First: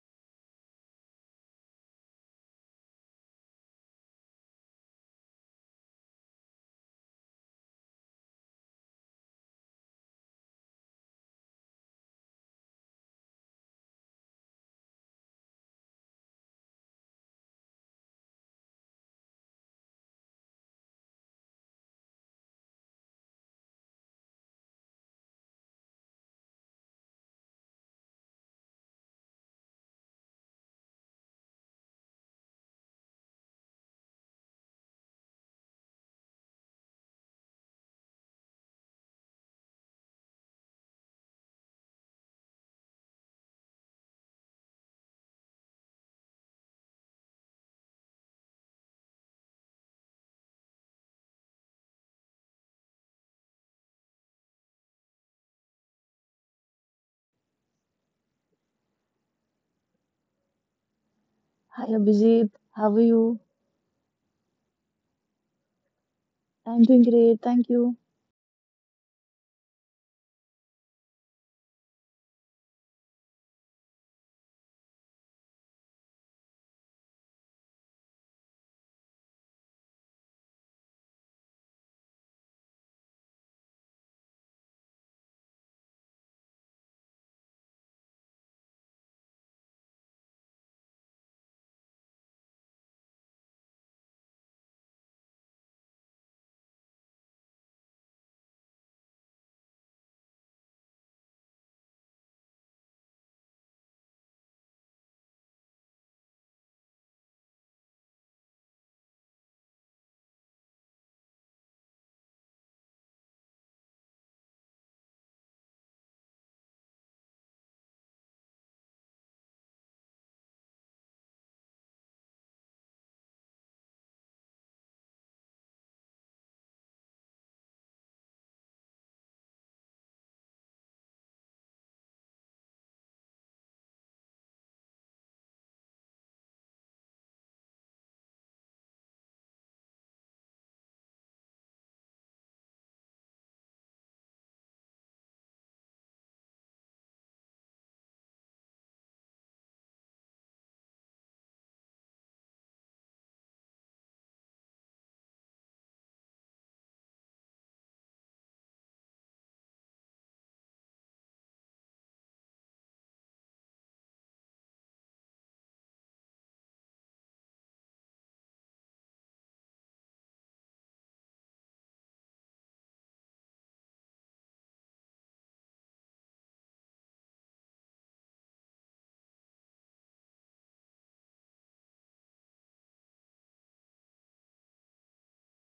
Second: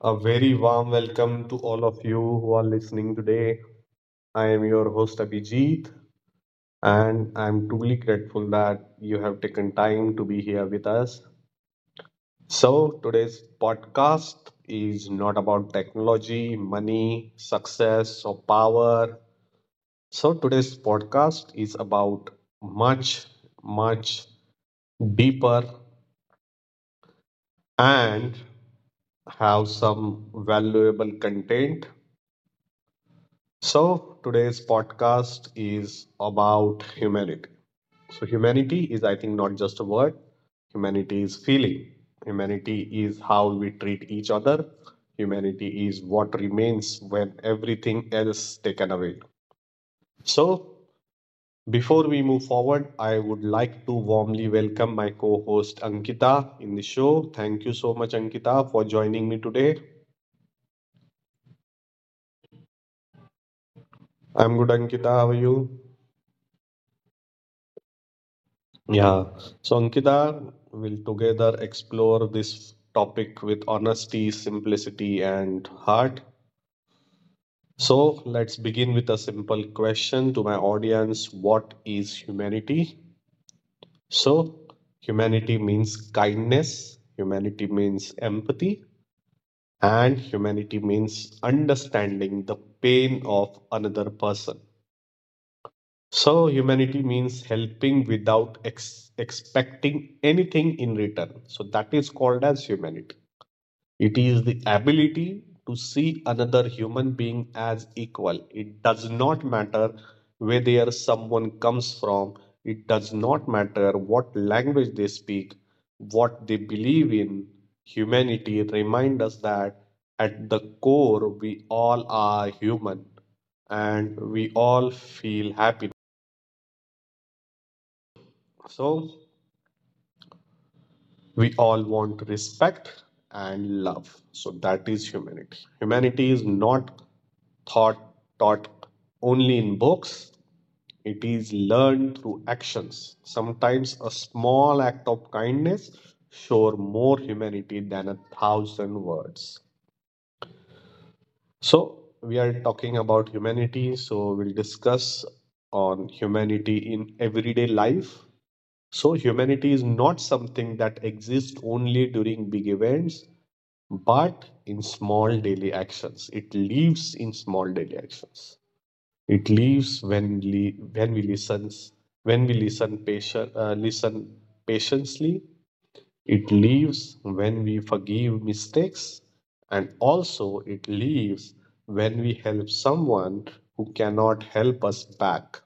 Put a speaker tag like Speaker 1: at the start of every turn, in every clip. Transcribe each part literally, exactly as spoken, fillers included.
Speaker 1: A very warm welcome to all of you who are listening today. I am your host Abhijit, and I'm truly grateful that you have taken time to be here with us. So, today's podcast is not about technology, money, success, or power. So, today's podcast is about much, much deeper and have some valuable content. So, today's podcast is about humanity. So, humanity is, I think, not just a word, humanity is feeling. Humanity is how we treat each other. Humanity is what remains when everything else is taken away. So, before we move forward, I would like to warmly welcome my co host Ankita in the show. Thank you so much, Ankita, for joining me today.
Speaker 2: Hi Abhijit, how are you?
Speaker 1: I'm good, Ankita. How are you?
Speaker 2: I'm doing great, thank you.
Speaker 1: Yeah. So, Ankita will together explore this topic with honesty, simplicity, and heart. So, let's begin with a simple question to my audience. What is humanity? So, humanity means kindness, humanity means empathy, and humanity means understanding the pain of another person. So, humanity means helping without ex- expecting anything in return. So, that is called as humanity. It is the ability to see another human being as equal. It does not matter whether someone comes from, it does not matter what language they speak, what they believe in. Humanity reminds us that at the core, we all are human and we all feel happiness. So we all want respect and love. So that is humanity. Humanity is not thought taught only in books. It is learned through actions. Sometimes a small act of kindness shows more humanity than a thousand words. So we are talking about humanity, so we'll discuss on humanity in everyday life. So humanity is not something that exists only during big events, but in small daily actions. It lives in small daily actions. It lives when we when we listen when we listen patient uh, listen patiently. It leaves when we forgive mistakes, and also it leaves when we help someone who cannot help us back.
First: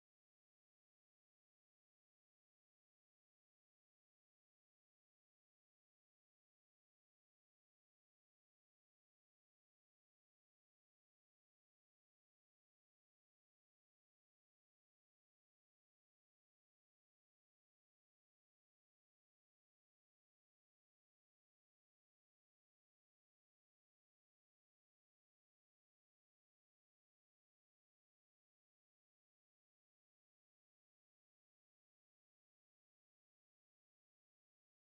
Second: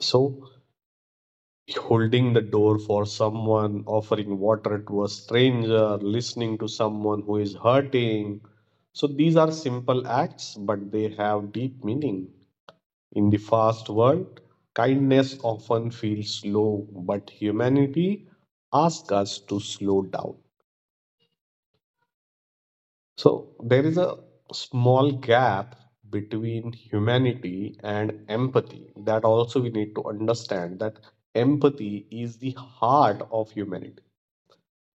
Speaker 1: So, holding the door for someone, offering water to a stranger, listening to someone who is hurting. So, these are simple acts, but they have deep meaning. In the fast world, kindness often feels slow, but humanity asks us to slow down. So there is a small gap between humanity and empathy that also we need to understand that empathy is the heart of humanity.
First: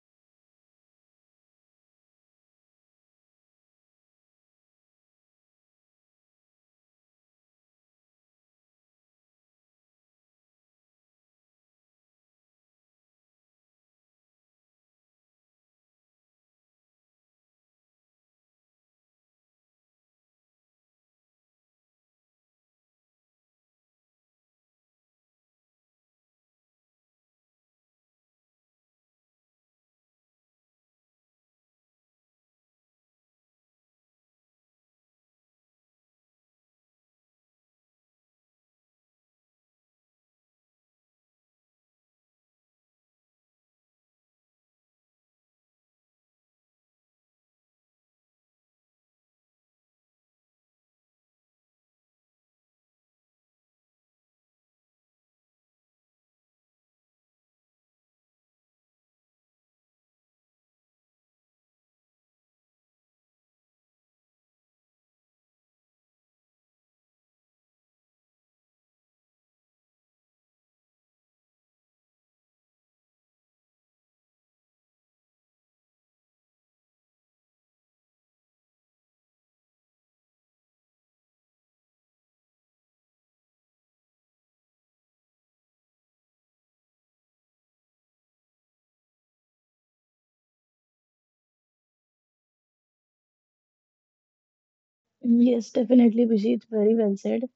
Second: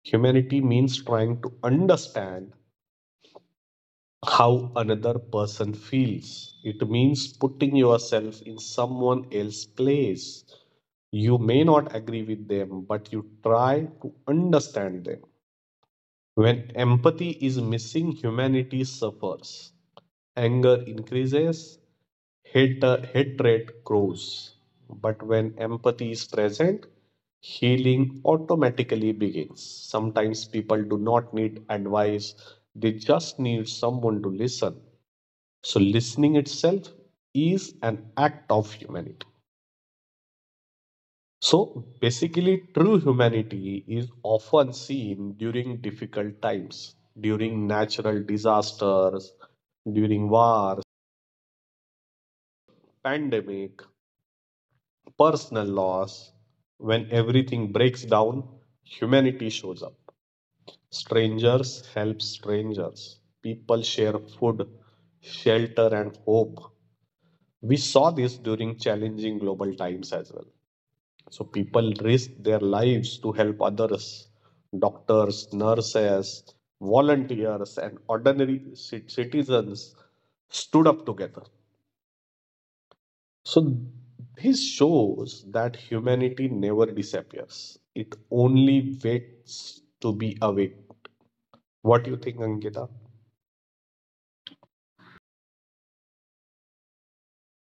Speaker 1: Humanity means trying to understand how another person feels. It means putting yourself in someone else's place. You may not agree with them, but you try to understand them. When empathy is missing, humanity suffers. Anger increases, hate, hatred grows. But when empathy is present, healing automatically begins. Sometimes people do not need advice, they just need someone to listen. So, listening itself is an act of humanity. So basically, true humanity is often seen during difficult times, during natural disasters, during wars, pandemic, personal loss. When everything breaks down, humanity shows up. Strangers help strangers. People share food, shelter, and hope. We saw this during challenging global times as well. So people risk their lives to help others. Doctors, nurses, volunteers, and ordinary cit- citizens stood up together. So this shows that humanity never disappears. It only waits to be awake. What do you think, Angita?
Speaker 2: Yes, definitely, Abhijit. Very well said.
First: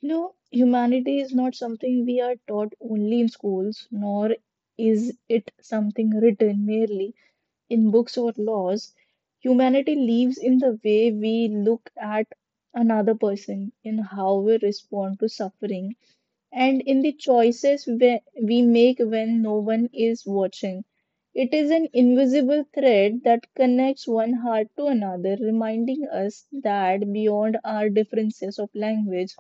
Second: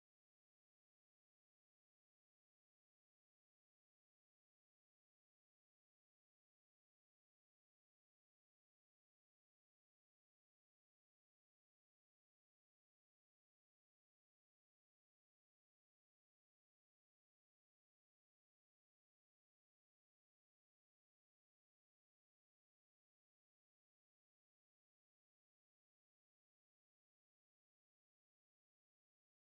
Speaker 2: You know, humanity is not something we are taught only in schools, nor is it something written merely in books or laws. Humanity lives in the way we look at another person, in how we respond to suffering, and in the choices we we make when no one is watching. It is an invisible thread that connects one heart to another, reminding us that beyond our differences of language,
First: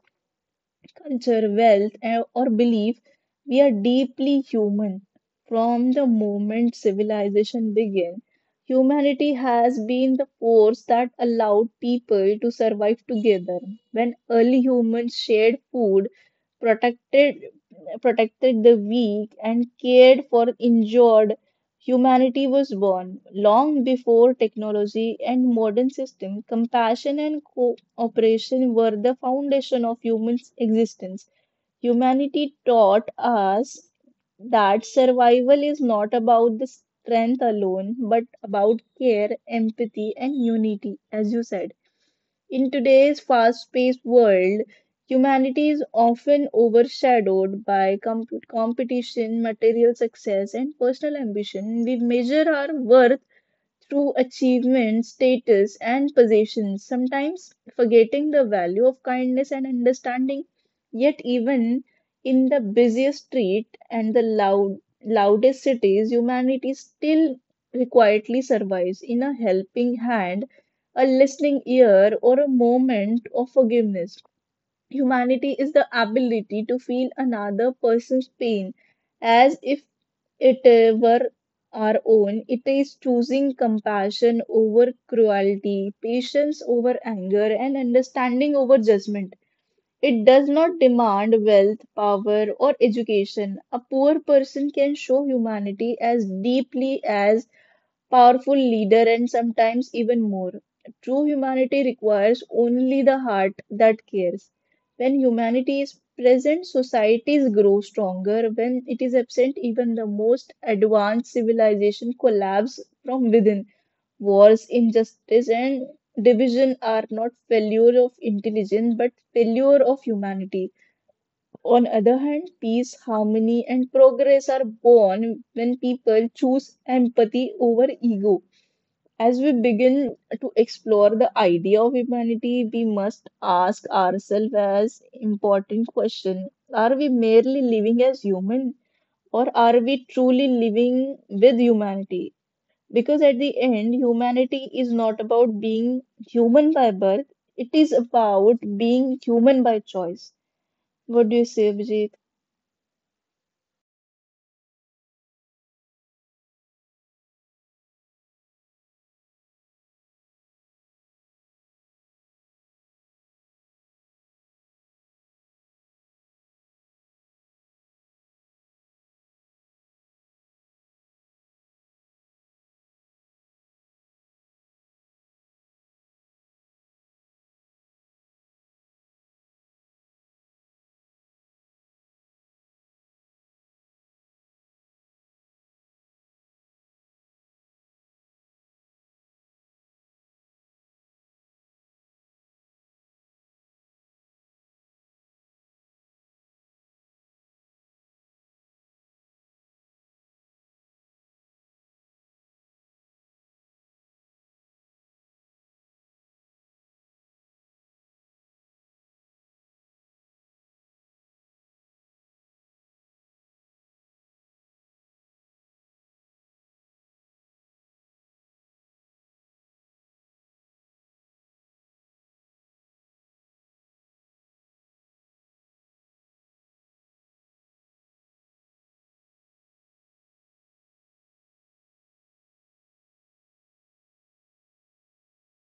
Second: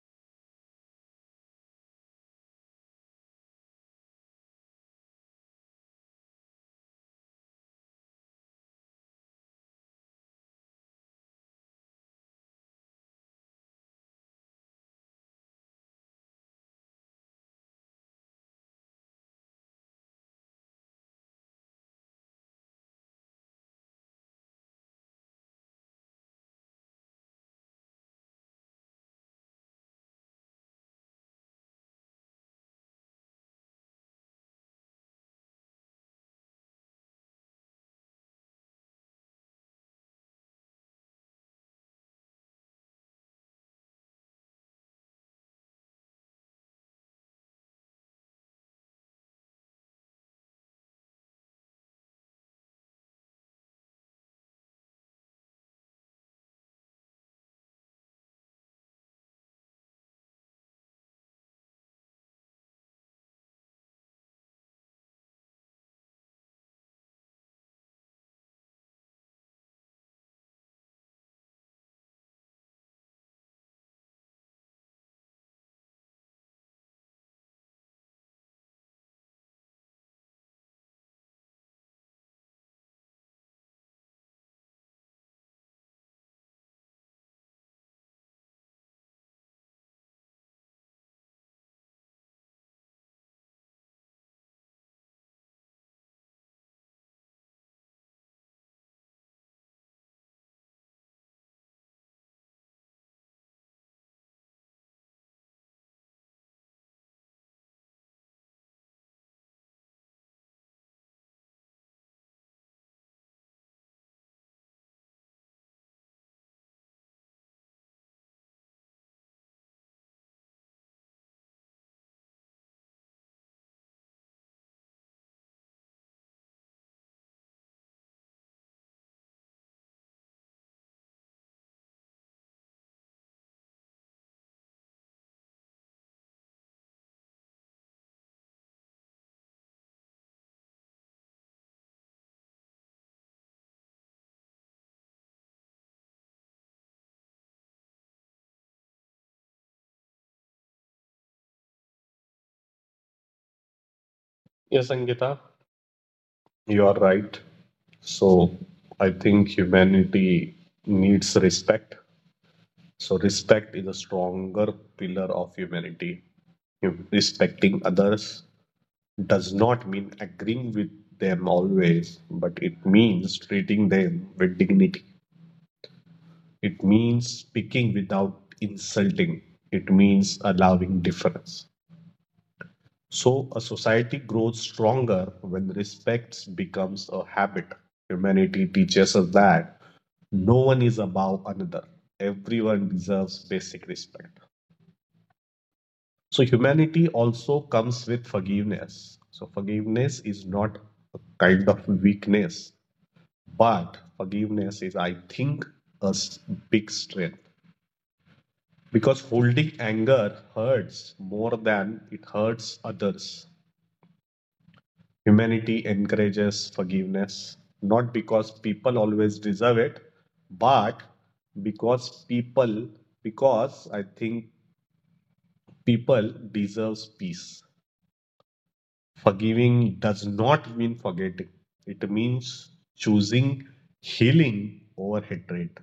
Speaker 2: culture, wealth, eh, or belief, we are deeply human. From the moment civilization began, humanity has been the force that allowed people to survive together. When early humans shared food, protected protected the weak and cared for injured, humanity was born. Long before technology and modern system, compassion and cooperation were the foundation of human existence. Humanity taught us that survival is not about the strength alone but about care, empathy, and unity. As you said, in today's fast-paced world, humanity is often overshadowed by com- competition, material success, and personal ambition. We measure our worth through achievements, status, and possessions, sometimes forgetting the value of kindness and understanding. Yet, even in the busiest street and the loud, loudest cities, humanity still quietly survives in a helping hand, a listening ear, or a moment of forgiveness. Humanity is the ability to feel another person's pain as if it uh, were our own. It is choosing compassion over cruelty, patience over anger, and understanding over judgment. It does not demand wealth, power, or education. A poor person can show humanity as deeply as powerful leader, and sometimes even more. True humanity requires only the heart that cares. When humanity is present, societies grow stronger. When it is absent, even the most advanced civilization collapse from within. Wars, injustice, and division are not failure of intelligence but failure of humanity. On other hand, peace, harmony, and progress are born when people choose empathy over ego. As we begin to explore the idea of humanity, we must ask ourselves as important question, are we merely living as human, or are we truly living with humanity? Because at the end, humanity is not about being human by birth, it is about being human by choice. What do you say, Abhijit?
Speaker 1: Yes, Angita. You are right. So I think humanity needs respect. So respect is a stronger pillar of humanity. Respecting others does not mean agreeing with them always, but it means treating them with dignity. It means speaking without insulting. It means allowing difference. So a society grows stronger when respect becomes a habit. Humanity teaches us that no one is above another. Everyone deserves basic respect. So humanity also comes with forgiveness. So forgiveness is not a kind of weakness, but forgiveness is, I think, a s- big strength because holding anger hurts more than it hurts others. Humanity encourages forgiveness not because people always deserve it, but because people, because I think people deserves peace. Forgiving does not mean forgetting, it means choosing healing over hatred.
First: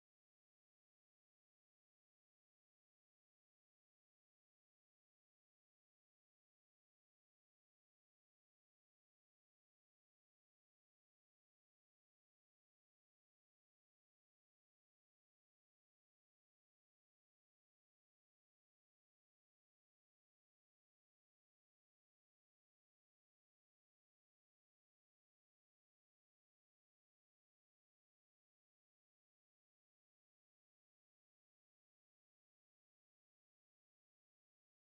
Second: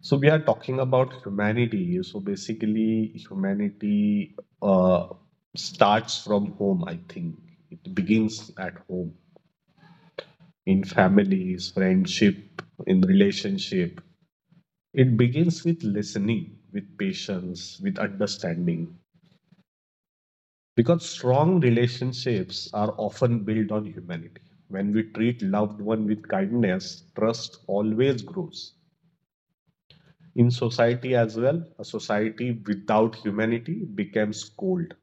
Speaker 1: So, we are talking about humanity. So, basically, humanity uh, starts from home, I think. It begins at home, in families, friendship, in relationship. It begins with listening, with patience, with understanding. Because strong relationships are often built on humanity. When we treat loved one with kindness, trust always grows in society as well. A society without humanity becomes cold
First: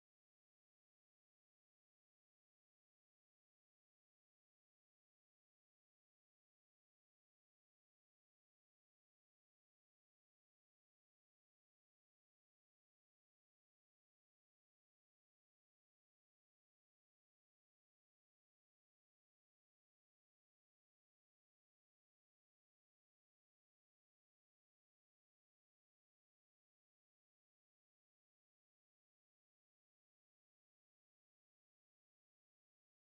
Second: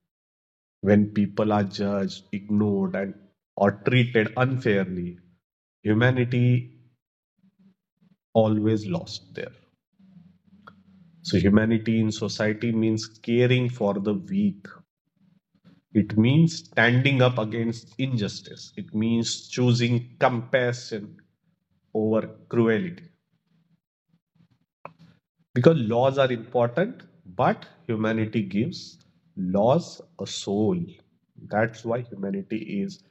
Speaker 1: when people are judged, ignored, and or treated unfairly. Humanity always lost there. So humanity in society means caring for the weak. It means standing up against injustice. It means choosing compassion over cruelty. Because laws are important, but humanity gives laws a soul. That's why humanity is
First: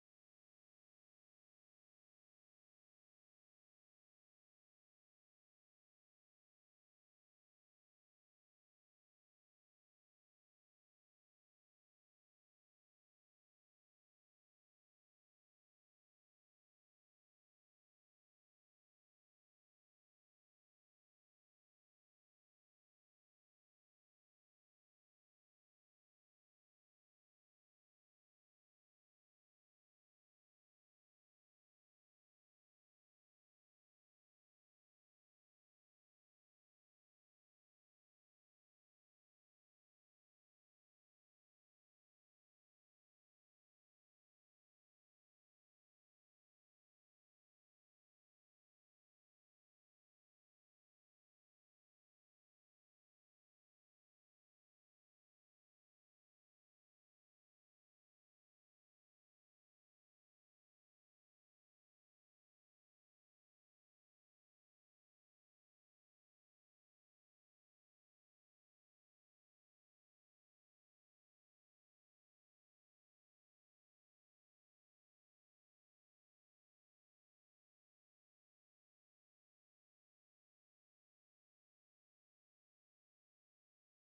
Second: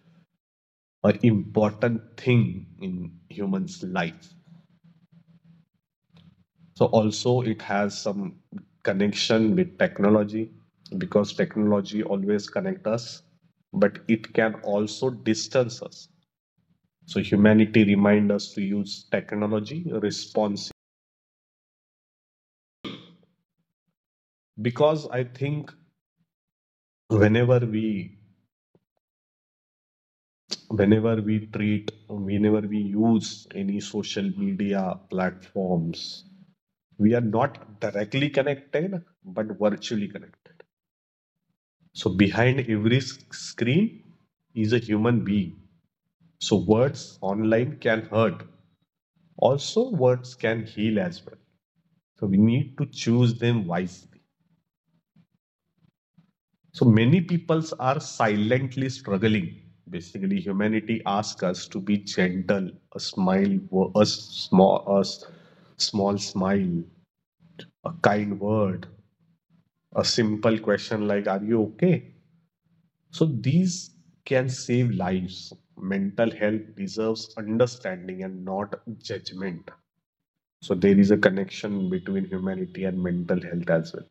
Speaker 1: an important thing in humans' life. So also it has some connection with technology because technology always connects us, but it can also distance us. So humanity reminds us to use technology responsibly. Because I think whenever we whenever we treat whenever we use any social media platforms, we are not directly connected but virtually connected. So behind every screen is a human being. So words online can hurt, also words can heal as well. So we need to choose them wisely. So many peoples are silently struggling. Basically, humanity asks us to be gentle, a smile, a small, a small smile, a kind word, a simple question like "Are you okay?" So these can save lives. Mental health deserves understanding and not judgment. So there is a connection between humanity and mental health as well.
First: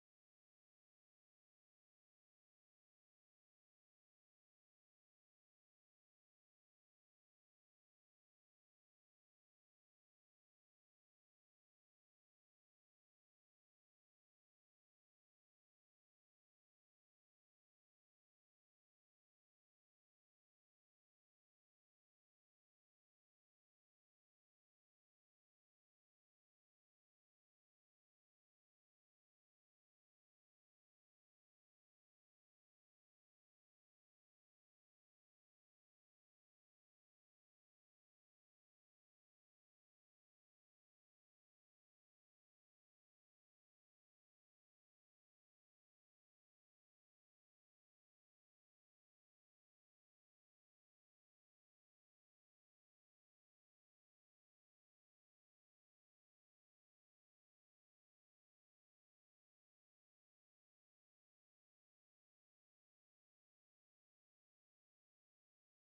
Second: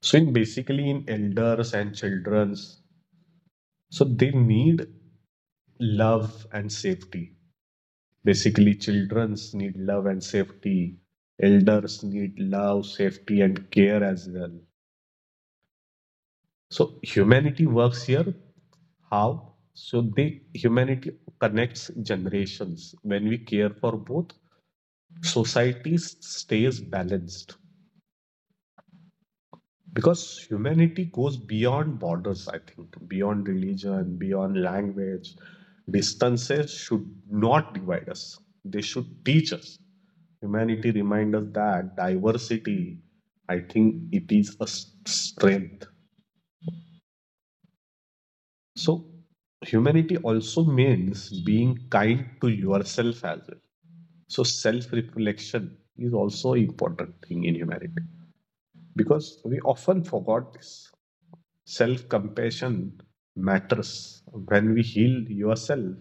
Speaker 1: So in basically in elders and childrens, so they need love and safety. Basically, childrens need love and safety. Elders need love, safety, and care as well. So humanity works here. How? So the humanity connects generations. When we care for both, society stays balanced. Because humanity goes beyond borders, I think, beyond religion, beyond language. Distances should not divide us, they should teach us. Humanity reminds us that diversity, I think, it is a s- strength. So humanity also means being kind to yourself as well. So self reflection is also an important thing in humanity because we often forgot this self compassion matters. When we heal yourself,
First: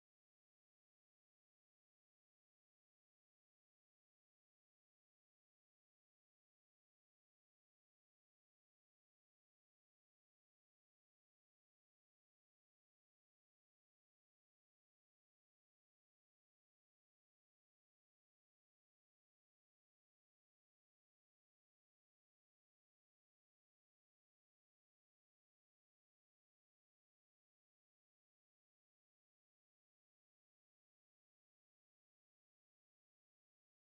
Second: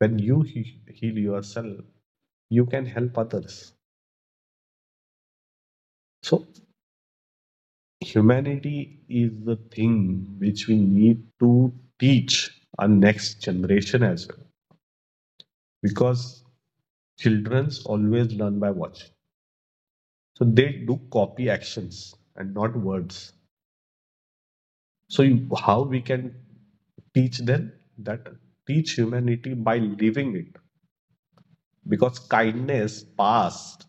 Speaker 1: when you he- heal yourself, you can help others. So, humanity is the thing which we need to teach our next generation as well because children always learn by watching. So, they do copy actions and not words. So, you, how we can teach them that teach humanity by living it because kindness passed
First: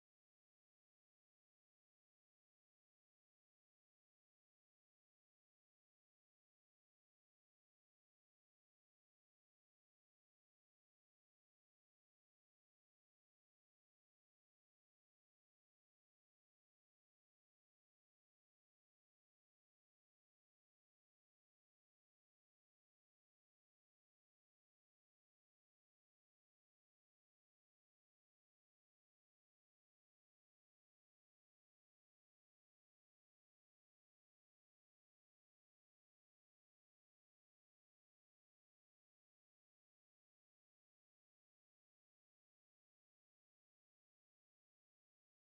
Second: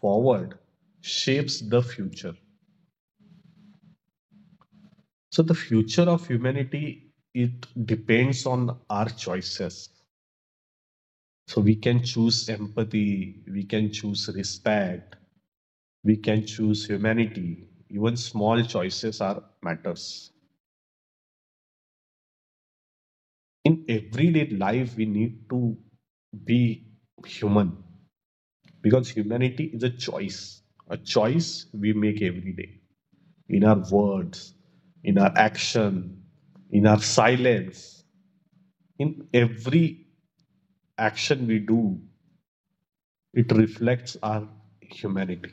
Speaker 1: forward shapes the future. So the future of humanity it depends on our choices. So we can choose empathy, we can choose respect, we can choose humanity. Even small choices are matters. In everyday life we need to be human because humanity is a choice, a choice we make every day, in our words, in our action, in our silence, in every action we do, it reflects our humanity.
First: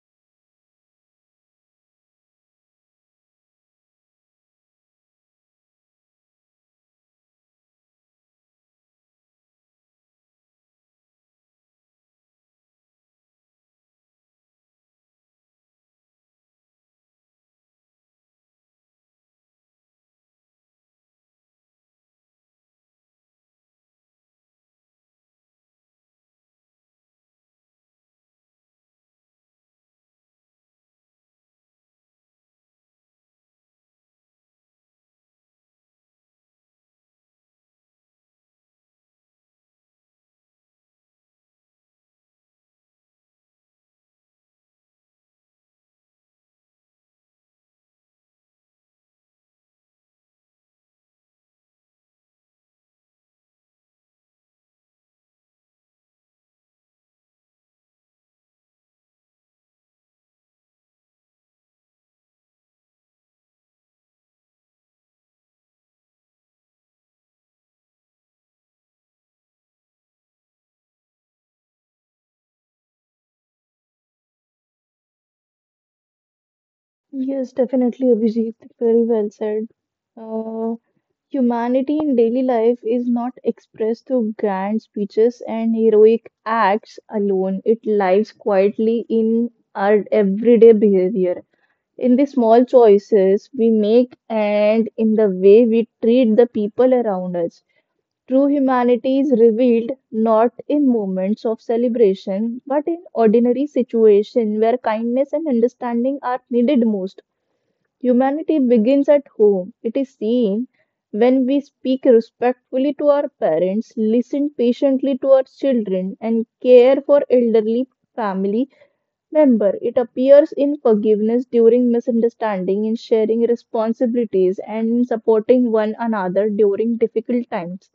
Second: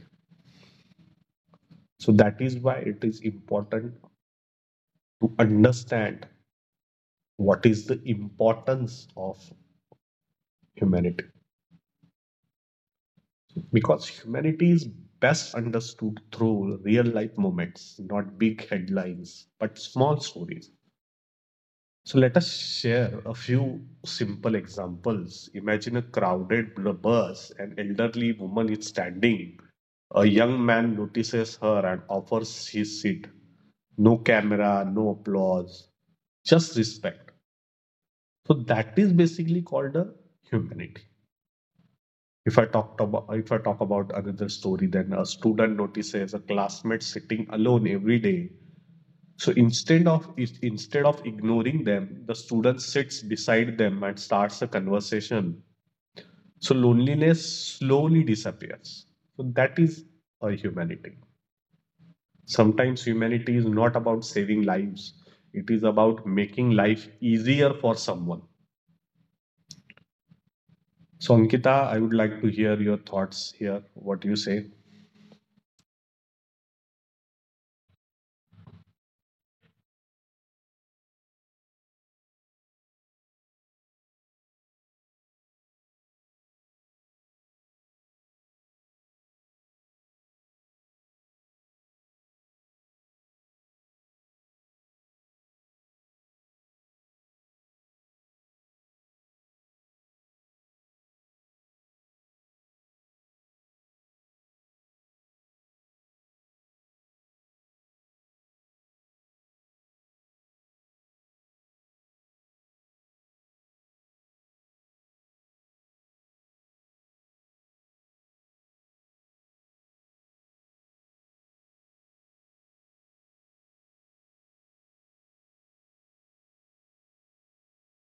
Speaker 1: So that is why it is important to understand what is the importance of humanity. Because humanity is best understood through real life moments, not big headlines, but small stories. So let us share a few simple examples. Imagine a crowded bus, an elderly woman is standing. A young man notices her and offers his seat. No camera, no applause, just respect. So that is basically called a humanity. If I talked about if I talk about another story, then a student notices a classmate sitting alone every day. So instead of instead of ignoring them, the student sits beside them and starts a conversation. So loneliness slowly disappears. So that is a humanity. Sometimes humanity is not about saving lives. It is about making life easier for someone. So Ankita, I would like to hear your thoughts here. What do you say?
Speaker 2: Yes, definitely, Abhijit. Very well said. Uh, Humanity in daily life is not expressed through grand speeches and heroic acts alone. It lives quietly in our everyday behavior, in the small choices we make, and in the way we treat the people around us. True humanity is revealed not in moments of celebration, but in ordinary situations where kindness and understanding are needed most. Humanity begins at home. It is seen when we speak respectfully to our parents, listen patiently to our children, and care for elderly family member. It appears in forgiveness during misunderstanding, in sharing responsibilities, and in supporting one another during difficult times.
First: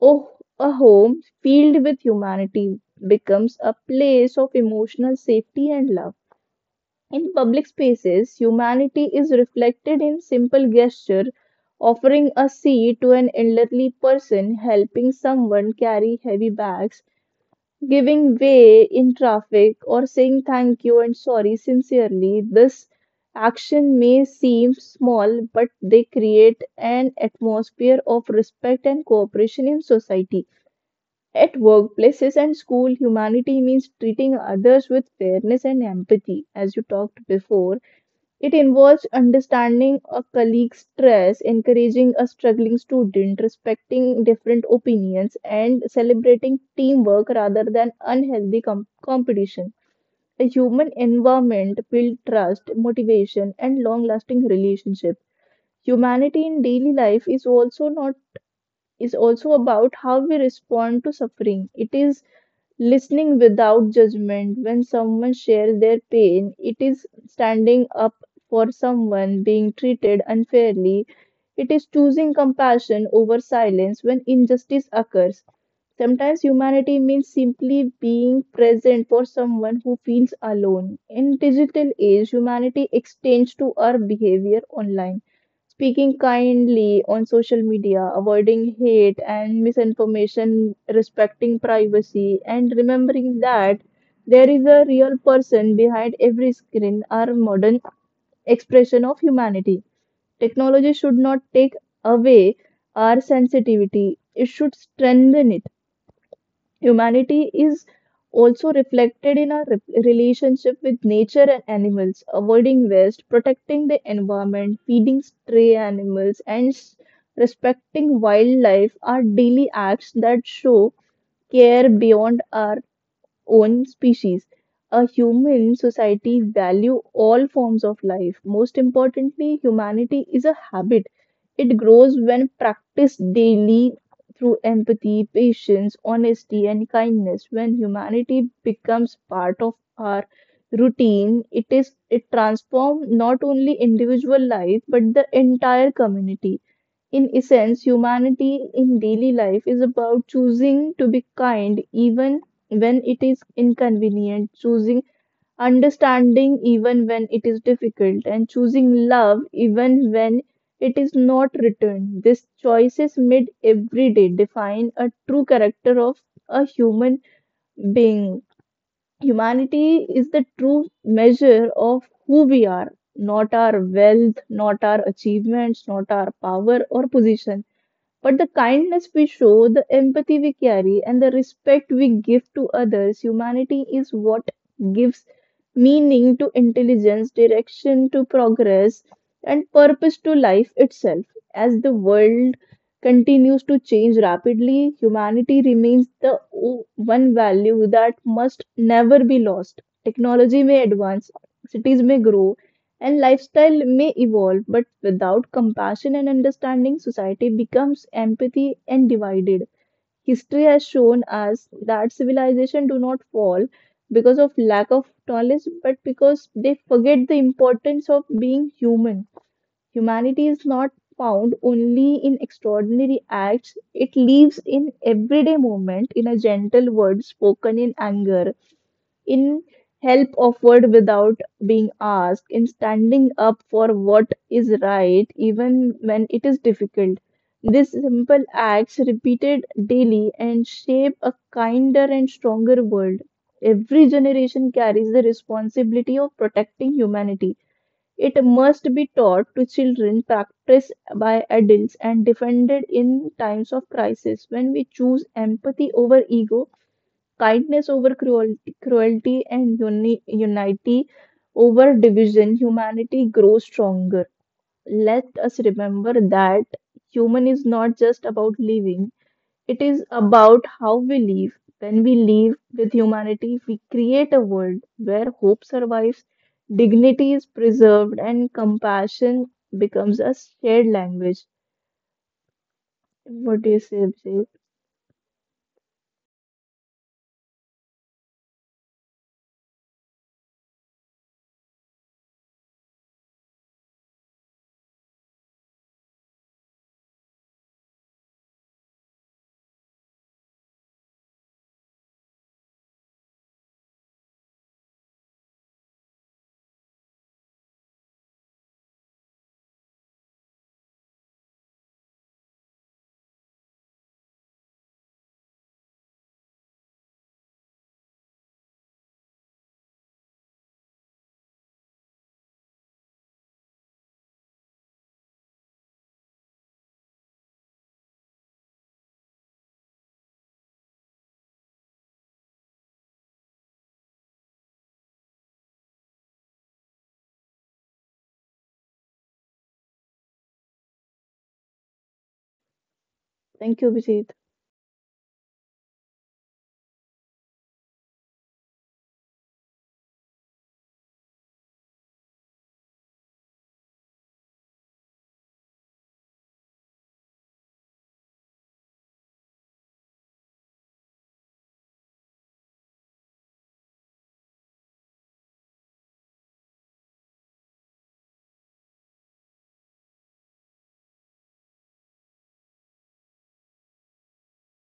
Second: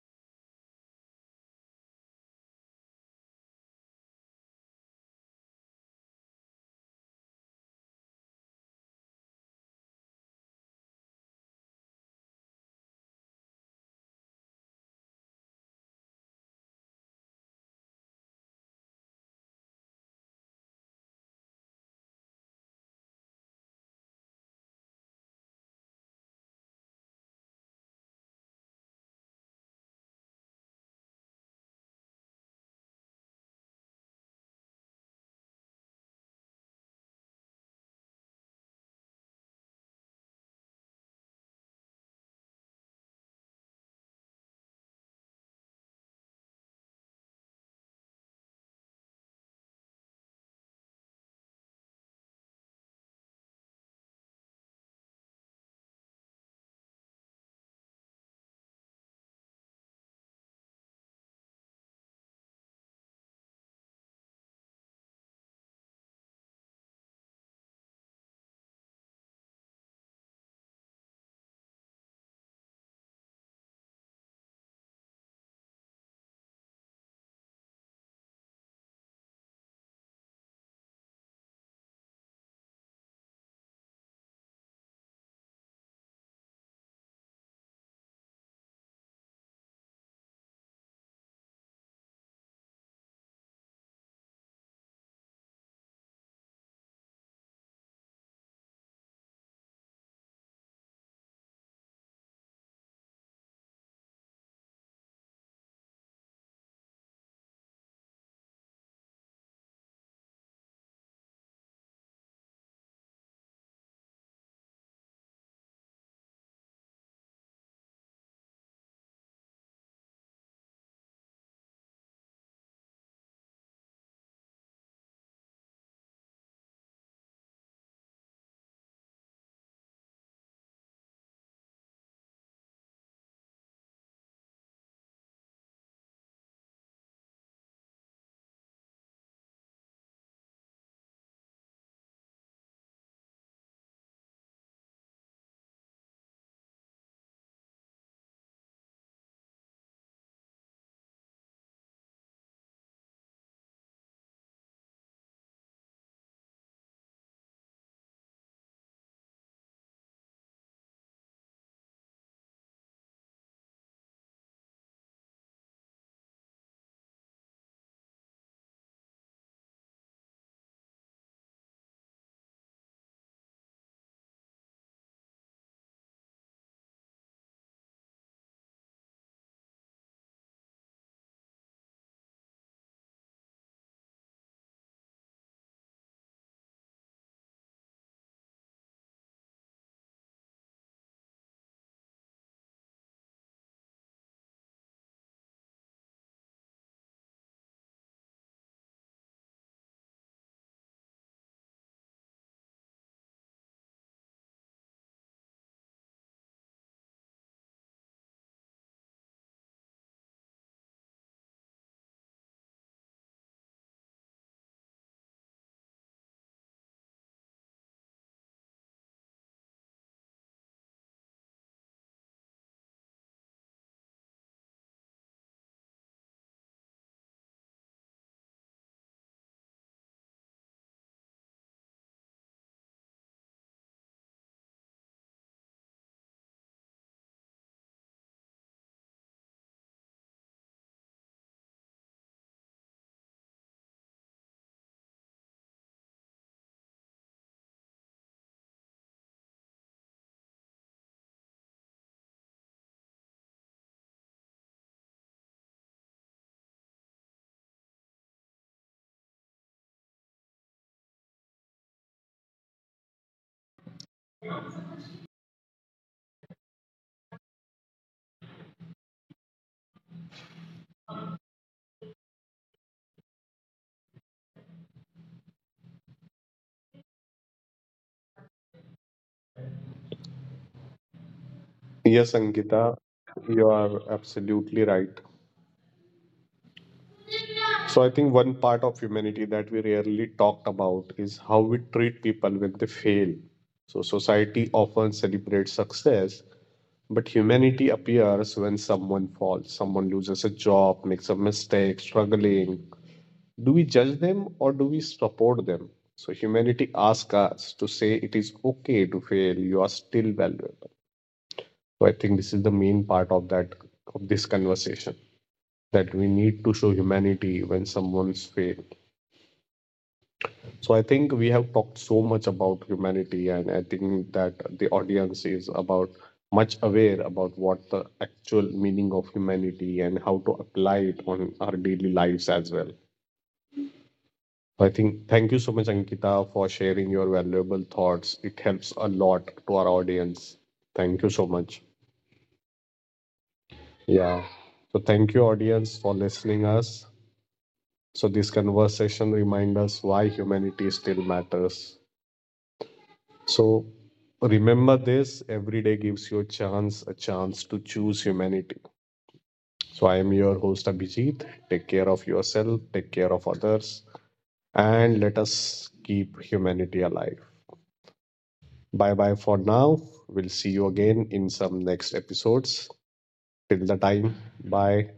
Speaker 2: Oh, a home filled with humanity becomes a place of emotional safety and love. In public spaces, humanity is reflected in simple gesture, offering a seat to an elderly person, helping someone carry heavy bags, giving way in traffic, or saying thank you and sorry sincerely. This action may seem small, but they create an atmosphere of respect and cooperation in society. At workplaces and school, humanity means treating others with fairness and empathy. As you talked before, it involves understanding a colleague's stress, encouraging a struggling student, respecting different opinions, and celebrating teamwork rather than unhealthy com- competition. A human environment builds trust, motivation, and long-lasting relationship. Humanity in daily life is also not is also about how we respond to suffering. It is listening without judgment when someone shares their pain, it is standing up for someone being treated unfairly, it is choosing compassion over silence when injustice occurs. Sometimes humanity means simply being present for someone who feels alone. In digital age, humanity extends to our behavior online, speaking kindly on social media, avoiding hate and misinformation, respecting privacy, and remembering that there is a real person behind every screen are modern expression of humanity. Technology should not take away our sensitivity, it should strengthen it. Humanity is also reflected in our re- relationship with nature and animals, avoiding waste, protecting the environment, feeding stray animals, and s- respecting wildlife are daily acts that show care beyond our own species. A human society value all forms of life. Most importantly, humanity is a habit. It grows when practiced daily through empathy, patience, honesty, and kindness. When humanity becomes part of our routine, it is it transforms not only individual life but the entire community. In essence, humanity in daily life is about choosing to be kind even when it is inconvenient, choosing understanding even when it is difficult, and choosing love even when it is not returned. These choices made every day define a true character of a human being. Humanity is the true measure of who we are, not our wealth, not our achievements, not our power or position. But the kindness we show, the empathy we carry, and the respect we give to others, humanity is what gives meaning to intelligence, direction to progress, and purpose to life itself. As the world continues to change rapidly, humanity remains the o- one value that must never be lost. Technology may advance, cities may grow, and lifestyle may evolve, but without compassion and understanding, society becomes empathy and divided. History has shown us that civilization do not fall because of lack of knowledge, but because they forget the importance of being human. Humanity is not found only in extraordinary acts, it lives in everyday moment, in a gentle word spoken in anger, in help offered without being asked, in standing up for what is right, even when it is difficult. These simple acts, repeated daily, and shape a kinder and stronger world. Every generation carries the responsibility of protecting humanity. It must be taught to children, practiced by adults, and defended in times of crisis. When we choose empathy over ego, kindness over cruelty, cruelty and uni- unity over division, humanity grows stronger. Let us remember that human is not just about living, it is about how we live. When we live with humanity, we create a world where hope survives, dignity is preserved, and compassion becomes a shared language.
Speaker 1: Yes, Ankita, you
Speaker 2: What do
Speaker 1: are
Speaker 2: you say, Abhijit?
Speaker 1: absolutely right. So I think one part of humanity that we rarely talked about is how we treat people when they fail. So society often celebrates success, but humanity appears when someone falls, someone loses a job, makes a mistake, struggling. Do we judge them or do we support them? So humanity asks us to say it is okay to fail, you are still valuable. So I think this is the main part of that of this conversation that we need to show humanity when someone's failed. So I think we have talked so much about humanity, and I think that the audience is about much aware about what the actual meaning of humanity and how to apply it on our daily lives as well. So I think thank you so much, Ankita, for sharing your valuable thoughts. It helps a lot to our audience. Thank you so much.
Speaker 2: Thank you,
Speaker 1: Yeah.
Speaker 2: Abhijit.
Speaker 1: So thank you, audience, for listening us. So this conversation reminds us why humanity still matters. So remember this every day gives you a chance, a chance to choose humanity. So I am your host Abhijit. Take care of yourself, take care of others, and let us keep humanity alive. Bye bye for now. We'll see you again in some next episodes. Till the time, bye.